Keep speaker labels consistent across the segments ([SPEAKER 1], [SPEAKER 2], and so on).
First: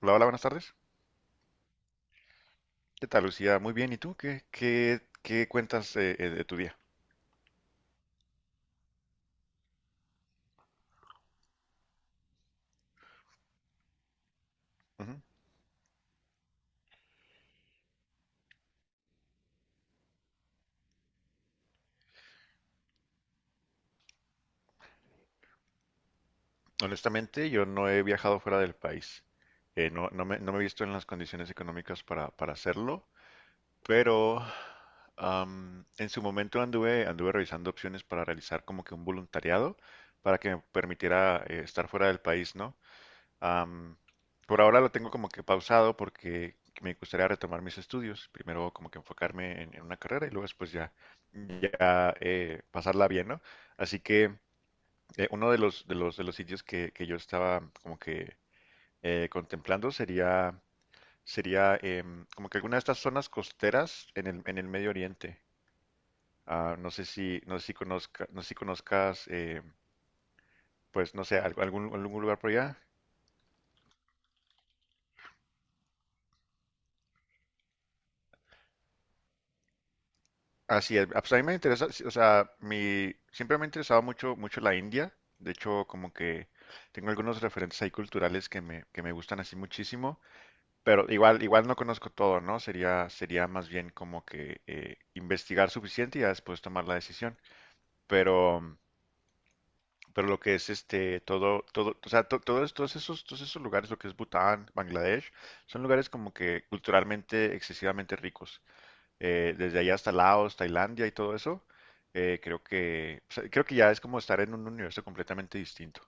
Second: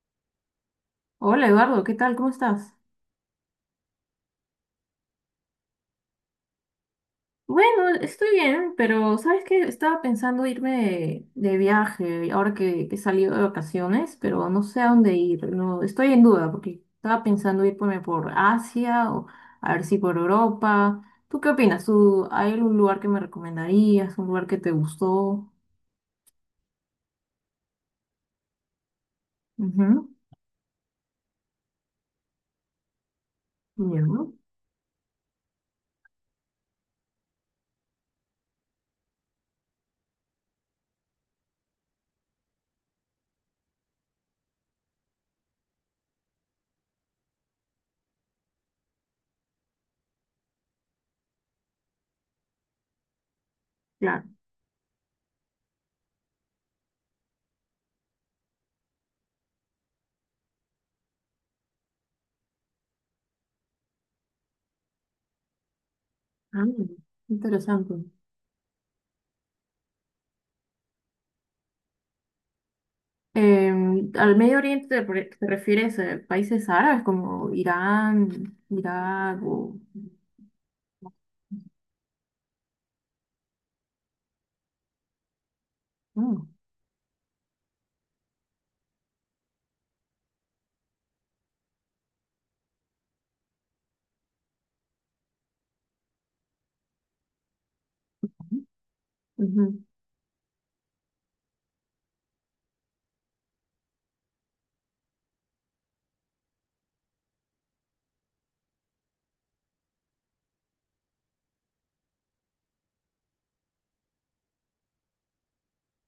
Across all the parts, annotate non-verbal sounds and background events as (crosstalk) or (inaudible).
[SPEAKER 1] Hola, hola, buenas tardes.
[SPEAKER 2] Hola Eduardo, ¿qué tal? ¿Cómo estás?
[SPEAKER 1] ¿Qué tal, Lucía? Muy bien. ¿Y tú? ¿Qué cuentas de tu día?
[SPEAKER 2] Bueno, estoy bien, pero ¿sabes qué? Estaba pensando irme de viaje ahora que he salido de vacaciones, pero no sé a dónde
[SPEAKER 1] Ujú.
[SPEAKER 2] ir. No, estoy en duda porque estaba pensando irme por Asia o a ver si por Europa. ¿Tú qué opinas? ¿Tú, hay algún lugar que me recomendarías? ¿Un lugar que te gustó?
[SPEAKER 1] Honestamente, yo no he viajado fuera del país.
[SPEAKER 2] Ujú,
[SPEAKER 1] No me he visto en las condiciones económicas para hacerlo,
[SPEAKER 2] ya, ¿no?
[SPEAKER 1] pero en su momento anduve revisando opciones para realizar como que un voluntariado para que me permitiera estar fuera del país, ¿no? Am, por ahora lo tengo como que pausado porque me gustaría retomar mis estudios. Primero como que enfocarme en una carrera y luego después ya, ya pasarla bien, ¿no? Así
[SPEAKER 2] Claro.
[SPEAKER 1] que uno de de los sitios que yo estaba como que contemplando sería como que alguna de estas zonas costeras en en el Medio Oriente.
[SPEAKER 2] Ah, interesante.
[SPEAKER 1] No sé si conozcas, pues no sé, algún lugar por allá.
[SPEAKER 2] Al Medio Oriente te refieres a países árabes como Irán, Irak o...
[SPEAKER 1] Así es. Ah, pues a mí me interesa, sí, o sea, mi, siempre me ha interesado mucho la India. De hecho, como
[SPEAKER 2] Mm,
[SPEAKER 1] que tengo algunos referentes ahí culturales que me gustan así muchísimo. Pero igual no conozco todo, ¿no? Sería más bien como que investigar suficiente y ya después tomar la decisión. Pero,
[SPEAKER 2] ujú.
[SPEAKER 1] pero lo que es este, todo, o sea, todos todos esos lugares, lo que es Bután, Bangladesh, son lugares como que culturalmente excesivamente ricos, desde allá hasta Laos, Tailandia y todo eso, creo que, o sea, creo que ya es como estar en un universo completamente distinto.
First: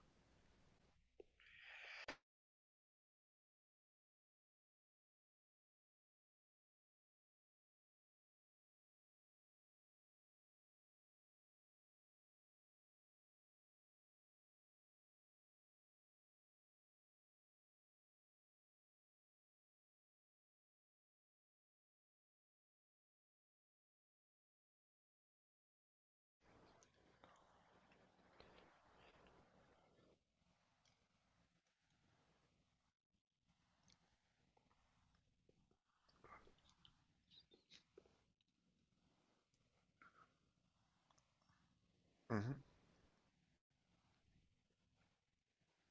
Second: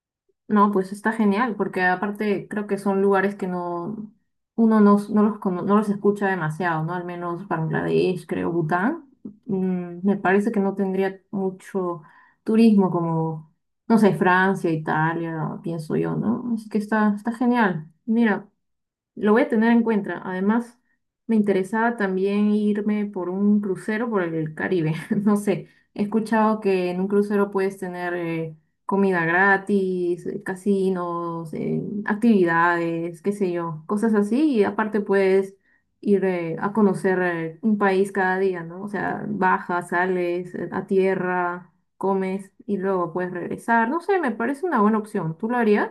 [SPEAKER 2] No, pues está genial, porque aparte creo que son lugares que no uno no, no los, cono- no los escucha demasiado, ¿no? Al menos Bangladesh, creo, Bután. Mm, me parece que no tendría mucho turismo como, no sé, Francia, Italia, pienso yo, ¿no? Así que está, está genial. Mira. Lo voy a tener en cuenta. Además, me interesaba también irme por un crucero por el Caribe. (laughs) No sé, he escuchado que en un crucero puedes tener comida gratis, casinos, actividades, qué sé yo, cosas así. Y aparte puedes ir a conocer un país cada día, ¿no? O sea, bajas, sales a tierra, comes
[SPEAKER 1] Ujú.
[SPEAKER 2] y luego puedes regresar. No sé, me parece una buena opción. ¿Tú lo harías?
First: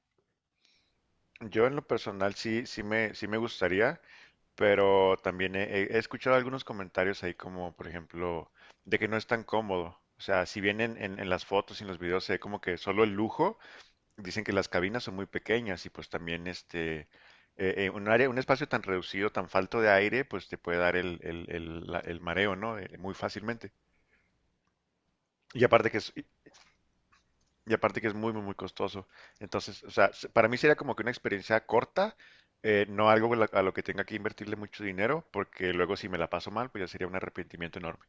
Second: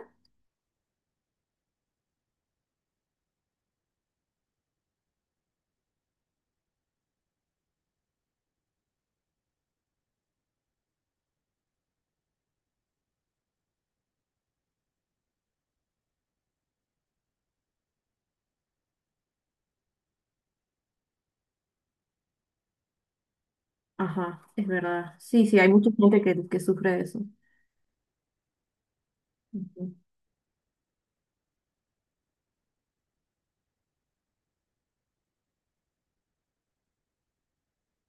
[SPEAKER 1] Yo en lo personal sí, sí me gustaría, pero también he escuchado algunos comentarios ahí como, por ejemplo, de que no es tan cómodo. O sea, si bien en las fotos y en los videos se ve como que solo el lujo, dicen que las cabinas son muy pequeñas y pues también este, un área, un espacio tan reducido, tan falto de aire, pues te puede dar el mareo, ¿no? Muy fácilmente.
[SPEAKER 2] Ajá, es verdad. Sí, sí,
[SPEAKER 1] Y
[SPEAKER 2] hay mucha
[SPEAKER 1] aparte que es,
[SPEAKER 2] gente que sufre de eso.
[SPEAKER 1] y aparte que es muy, muy, muy costoso. Entonces, o
[SPEAKER 2] Ujú.
[SPEAKER 1] sea, se- para mí sería como que una experiencia corta, no algo a lo que tenga que invertirle mucho dinero, porque luego si me la paso mal, pues ya sería un arrepentimiento enorme.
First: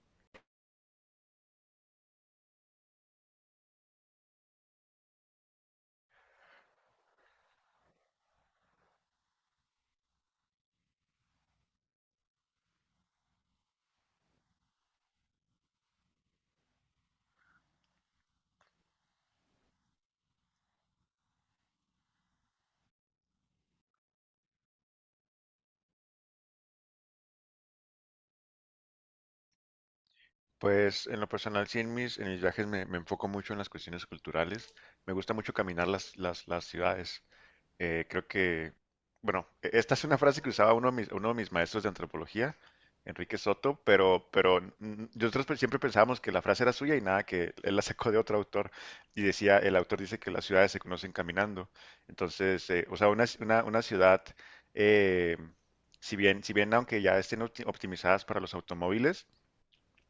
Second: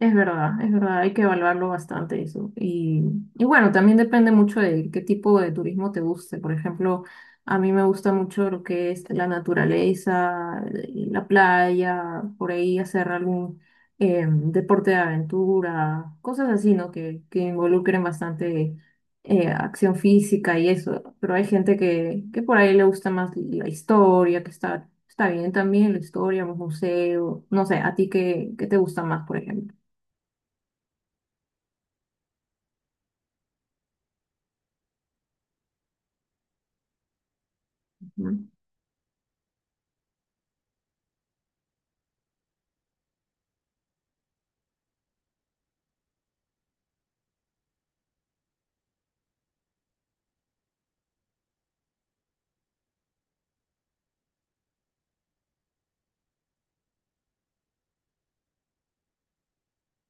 [SPEAKER 2] Es verdad, hay que evaluarlo bastante eso. Y bueno, también depende mucho de qué tipo de turismo te guste. Por ejemplo, a mí me gusta mucho lo que es la naturaleza, la playa, por ahí hacer algún deporte de aventura, cosas así, ¿no? Que involucren bastante acción física y eso. Pero hay gente que por ahí le gusta más la historia, que está, está bien también, la historia, los museos, no sé, ¿a ti qué te gusta más, por ejemplo?
[SPEAKER 1] Pues en lo personal, sí, en mis viajes me, me enfoco mucho en las cuestiones culturales. Me gusta mucho caminar las ciudades. eh, creo
[SPEAKER 2] Mm,
[SPEAKER 1] que, bueno, esta es una frase que usaba uno de mis maestros de antropología, Enrique Soto, pero, nosotros siempre pensábamos que la frase era suya y nada, que él la sacó de otro autor y decía, el autor dice que las ciudades se conocen caminando. Entonces, o sea, una ciudad, eh, si bien aunque ya estén optimizadas para los automóviles,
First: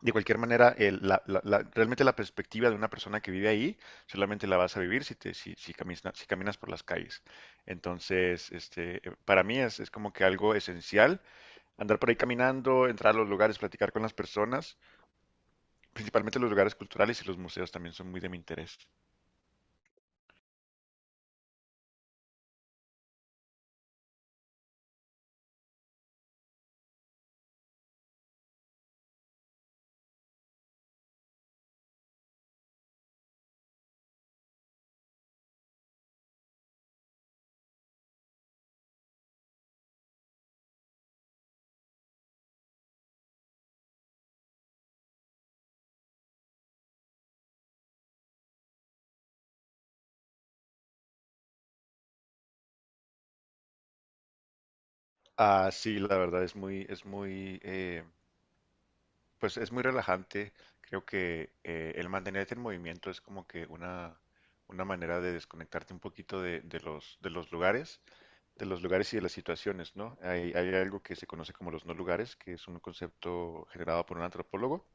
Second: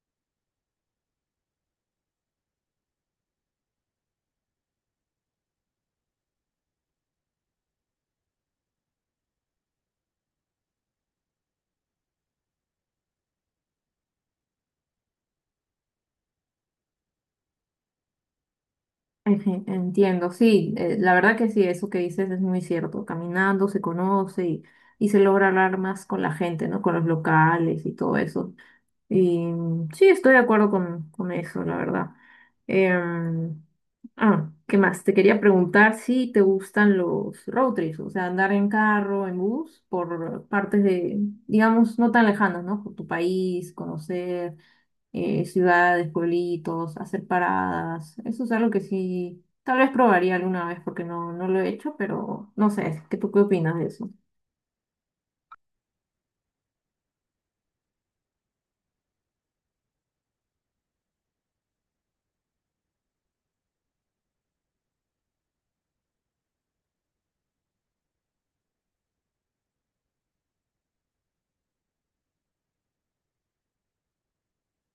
[SPEAKER 1] de cualquier manera, realmente la perspectiva de una persona que vive ahí solamente la vas a vivir si, te, si, si, caminas, si caminas por las calles. Entonces, este, para mí es como que algo esencial andar por ahí caminando, entrar a los lugares, platicar con las personas, principalmente los lugares culturales y los museos también son muy de mi interés.
[SPEAKER 2] entiendo, sí, la verdad que sí, eso que dices es muy cierto. Caminando se conoce y se logra hablar más con la gente, ¿no? Con los locales y todo eso. Y mm, sí, estoy de acuerdo con eso, la verdad. Em, ah, ¿qué más? Te quería preguntar si te gustan los road trips, o sea, andar en carro, en bus, por partes de, digamos, no tan lejanas, ¿no? Por tu país, conocer ciudades, pueblitos, hacer paradas. Eso es algo que sí, tal vez probaría alguna vez porque no, no lo he hecho, pero no sé, ¿qué tú qué opinas de eso?
[SPEAKER 1] Ah, sí, la verdad es muy, pues es muy relajante. Creo que el mantenerte en movimiento es como que una manera de desconectarte un poquito de los lugares y de las situaciones, ¿no? Hay algo que se conoce como los no lugares, que es un concepto generado por un antropólogo,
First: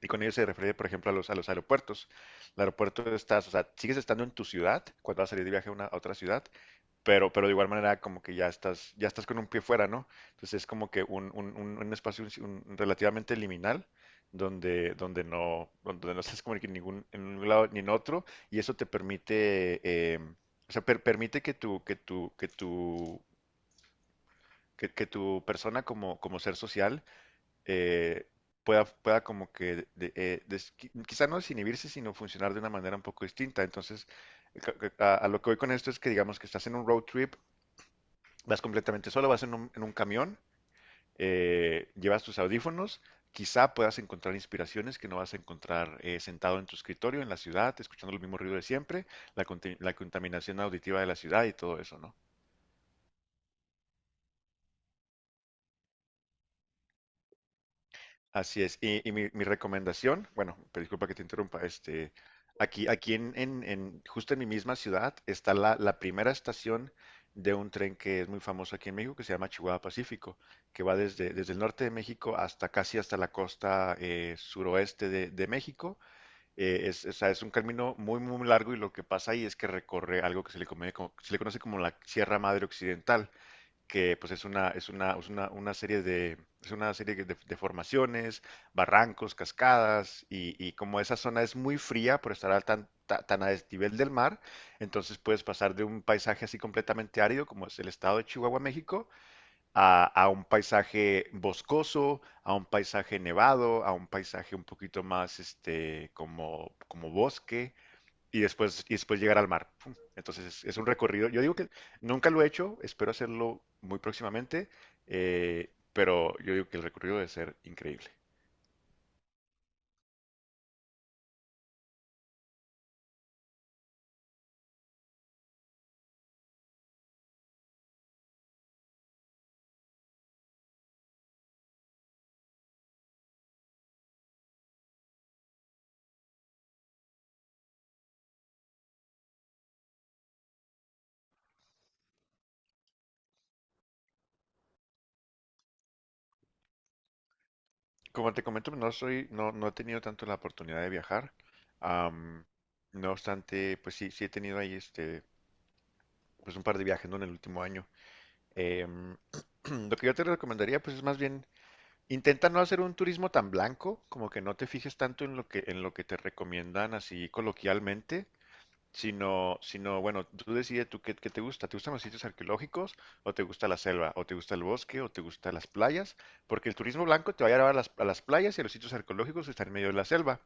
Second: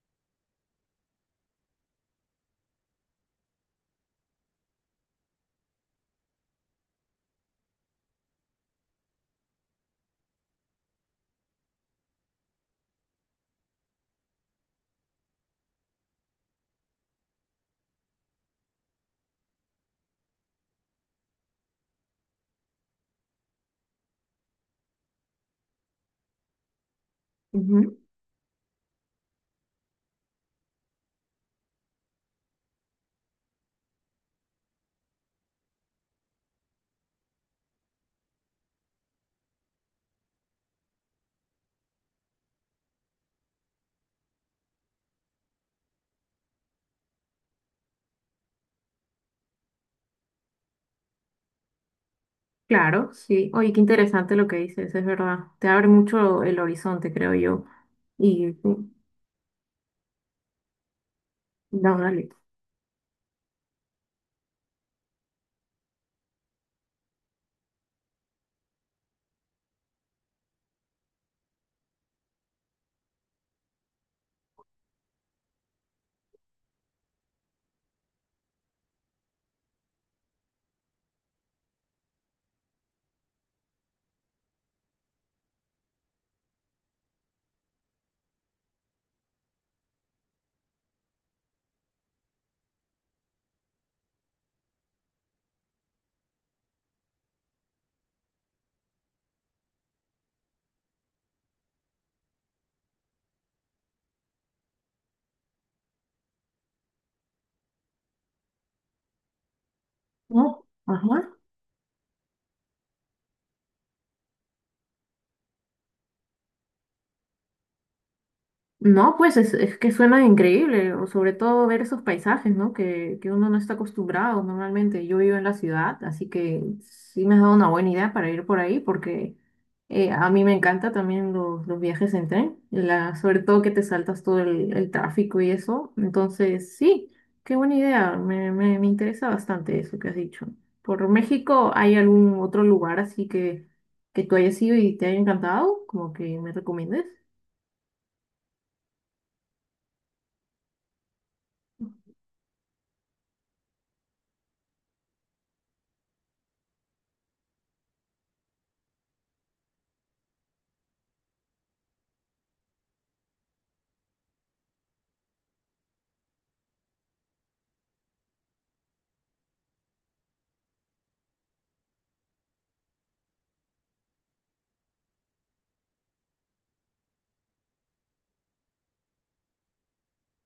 [SPEAKER 1] y con ello se refiere, por ejemplo, a los aeropuertos. El aeropuerto estás, o sea, sigues estando en tu ciudad cuando vas a salir de viaje a otra ciudad, pero de igual manera como que ya estás con un pie fuera, ¿no? Entonces es como que un espacio un relativamente liminal donde, donde no estás como que en ningún, en un lado ni en otro, y eso te permite, eh, o sea, permite que tu persona como, como ser social,
[SPEAKER 2] Ujú.
[SPEAKER 1] eh, pueda como que quizá no desinhibirse, sino funcionar de una manera un poco distinta. Entonces, a lo que voy con esto es que digamos que estás en un road trip, vas completamente solo, vas en en un camión, llevas tus audífonos, quizá puedas encontrar inspiraciones que no vas a encontrar sentado en tu escritorio, en la ciudad, escuchando el mismo ruido de siempre, la contaminación auditiva de la ciudad y todo eso, ¿no?
[SPEAKER 2] Claro, sí. Oye, qué interesante lo que dices, es verdad. Te abre mucho el horizonte, creo yo. Y
[SPEAKER 1] Así es.
[SPEAKER 2] sí,
[SPEAKER 1] Y, mi recomendación, bueno, pero disculpa que te interrumpa,
[SPEAKER 2] no,
[SPEAKER 1] este,
[SPEAKER 2] dale.
[SPEAKER 1] aquí, aquí en- justo en mi misma ciudad está la primera estación de un tren que es muy famoso aquí en México, que se llama Chihuahua Pacífico, que va desde el norte de México hasta casi hasta la costa suroeste de México. Es, o sea, es un camino muy, muy largo y lo que pasa ahí es que recorre algo que se le conoce como la Sierra Madre Occidental, que pues es una, una serie de, es una serie de formaciones, barrancos, cascadas, y como esa zona es muy fría por estar al tan a desnivel del mar, entonces puedes pasar de un paisaje así completamente árido, como es el estado de Chihuahua, México, a un paisaje boscoso, a un paisaje nevado, a un paisaje un poquito más este, como, como bosque y después llegar al mar. Pum. Entonces
[SPEAKER 2] ¿No?
[SPEAKER 1] es un recorrido.
[SPEAKER 2] Ajá.
[SPEAKER 1] Yo digo que nunca lo he hecho, espero hacerlo muy próximamente, pero yo digo que el recorrido debe ser increíble.
[SPEAKER 2] No, pues es que suena increíble, o sobre todo ver esos paisajes, ¿no? Que uno no está acostumbrado normalmente. Yo vivo en la ciudad, así que sí me has dado una buena idea para ir por ahí, porque a mí me encanta también los viajes en tren, la, sobre todo que te saltas todo el tráfico y eso. Entonces, sí, qué buena idea, me interesa bastante eso que has dicho. ¿Por México hay algún otro lugar así que tú hayas ido y te haya encantado? Como que me recomiendes.
[SPEAKER 1] Como te comento, no soy, no, no he tenido tanto la oportunidad de viajar. Am, no obstante, pues sí, sí he tenido ahí este, pues un par de viajes, ¿no? En el último año. Em, (clears throat) lo que yo te recomendaría, pues es más bien, intenta no hacer un turismo tan blanco, como que no te fijes tanto en lo en lo que te recomiendan así coloquialmente, sino, bueno, tú qué, qué te gusta. ¿Te gustan los sitios arqueológicos o te gusta la selva o te gusta el bosque o te gustan las playas? Porque el turismo blanco te va a llevar a a las playas y a los sitios arqueológicos que están en medio de la selva,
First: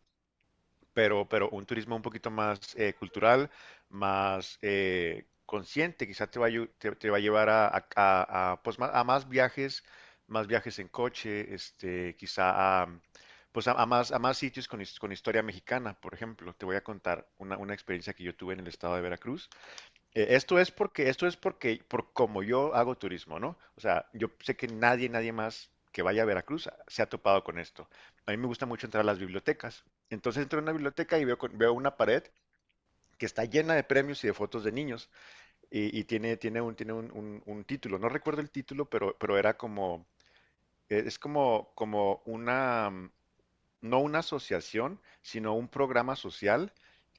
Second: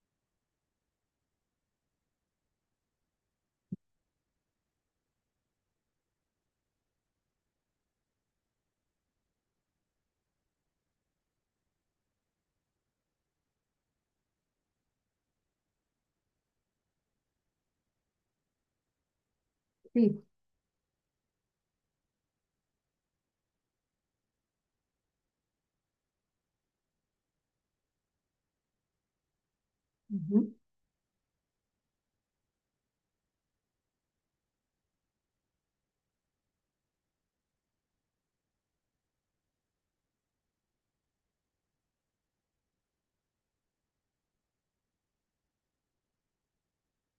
[SPEAKER 1] pero un turismo un poquito más cultural, más consciente, quizás te va te va a llevar a, pues, a más viajes en coche, este, quizá a, pues, a más sitios con historia mexicana, por ejemplo. Te voy a contar una experiencia que yo tuve en el estado de Veracruz.
[SPEAKER 2] Sí.
[SPEAKER 1] Esto es porque, esto es porque, por como yo hago turismo, ¿no? O sea, yo sé que nadie más que vaya a Veracruz se ha topado con esto. A mí me gusta mucho entrar a las bibliotecas. Entonces entro a una biblioteca y veo, veo una pared que está llena de premios y de fotos de niños. Y, un título. No recuerdo el título, pero era como, es como, como una, mm, no una asociación, sino un programa social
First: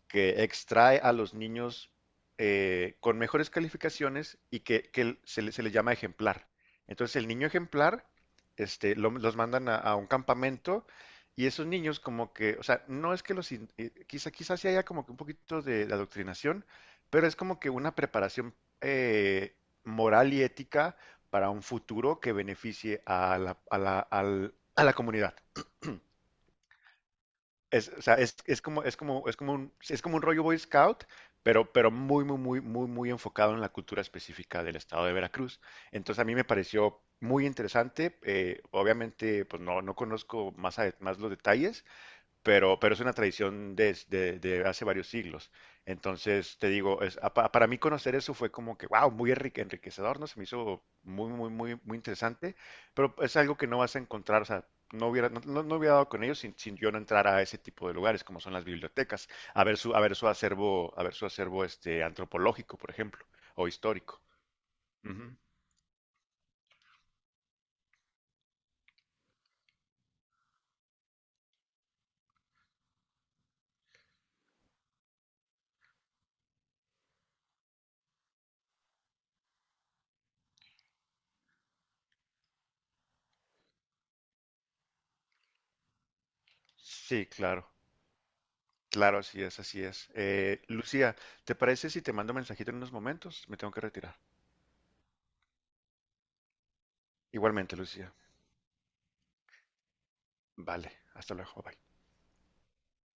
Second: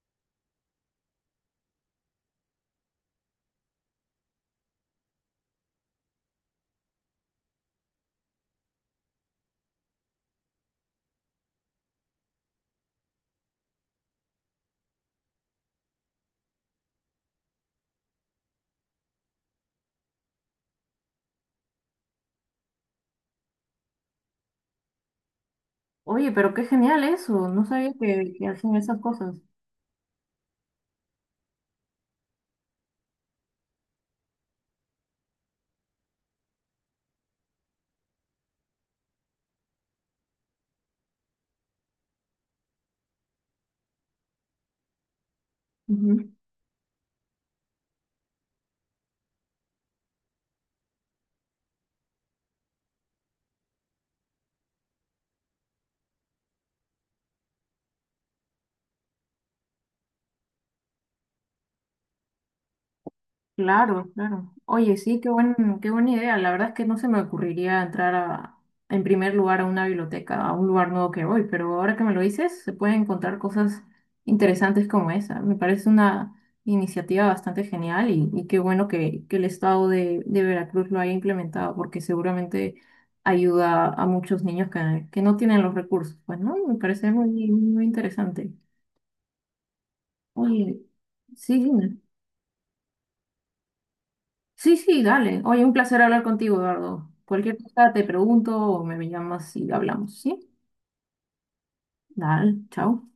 [SPEAKER 1] que extrae a los niños con mejores calificaciones y que, se le llama ejemplar. Entonces el niño ejemplar este, los mandan a un campamento y esos niños como que, o sea, no es que quizás sí haya como que un poquito de adoctrinación, pero es como que una preparación eh, moral y ética para un futuro que beneficie a la comunidad.
[SPEAKER 2] Oye, pero qué genial eso. No
[SPEAKER 1] Es,
[SPEAKER 2] sabía
[SPEAKER 1] o sea,
[SPEAKER 2] que hacían esas cosas.
[SPEAKER 1] es como un rollo Boy Scout, pero muy, muy, muy, muy, muy enfocado en la cultura específica del estado de Veracruz. Entonces a mí me pareció muy interesante. Eh, obviamente, pues no, no conozco más, más los detalles, pero es una tradición desde de hace varios siglos.
[SPEAKER 2] Ujú.
[SPEAKER 1] Entonces, te digo, es, para mí conocer eso fue como que, wow, muy enriquecedor, ¿no? Se me hizo muy, muy, muy, muy interesante, pero es algo que no vas a encontrar, o sea, no hubiera, no hubiera dado con ellos sin, sin yo no entrar a ese tipo de lugares, como son las bibliotecas, a ver su acervo, a ver su acervo este, antropológico, por ejemplo, o
[SPEAKER 2] Claro,
[SPEAKER 1] histórico.
[SPEAKER 2] claro. Oye, sí,
[SPEAKER 1] Ujú.
[SPEAKER 2] qué buena idea. La verdad es que no se me ocurriría entrar a, en primer lugar a una biblioteca, a un lugar nuevo que voy, pero ahora que me lo dices, se pueden encontrar cosas interesantes como esa. Me parece una iniciativa bastante genial y qué bueno que el estado de Veracruz lo haya implementado, porque seguramente ayuda a muchos niños que no tienen los recursos. Pues, ¿no? Me parece
[SPEAKER 1] Sí,
[SPEAKER 2] muy,
[SPEAKER 1] claro,
[SPEAKER 2] muy interesante.
[SPEAKER 1] claro, así es, así es.
[SPEAKER 2] Oye,
[SPEAKER 1] Lucía, ¿te
[SPEAKER 2] sí,
[SPEAKER 1] parece
[SPEAKER 2] dime.
[SPEAKER 1] si te mando un mensajito en unos momentos? Me tengo que retirar.
[SPEAKER 2] Sí, sí, dale. Oye, un placer hablar contigo, Eduardo. Cualquier
[SPEAKER 1] Igualmente,
[SPEAKER 2] cosa te
[SPEAKER 1] Lucía.
[SPEAKER 2] pregunto o me llamas y hablamos, ¿sí?
[SPEAKER 1] Vale, hasta luego. Bye.
[SPEAKER 2] Dale, chao.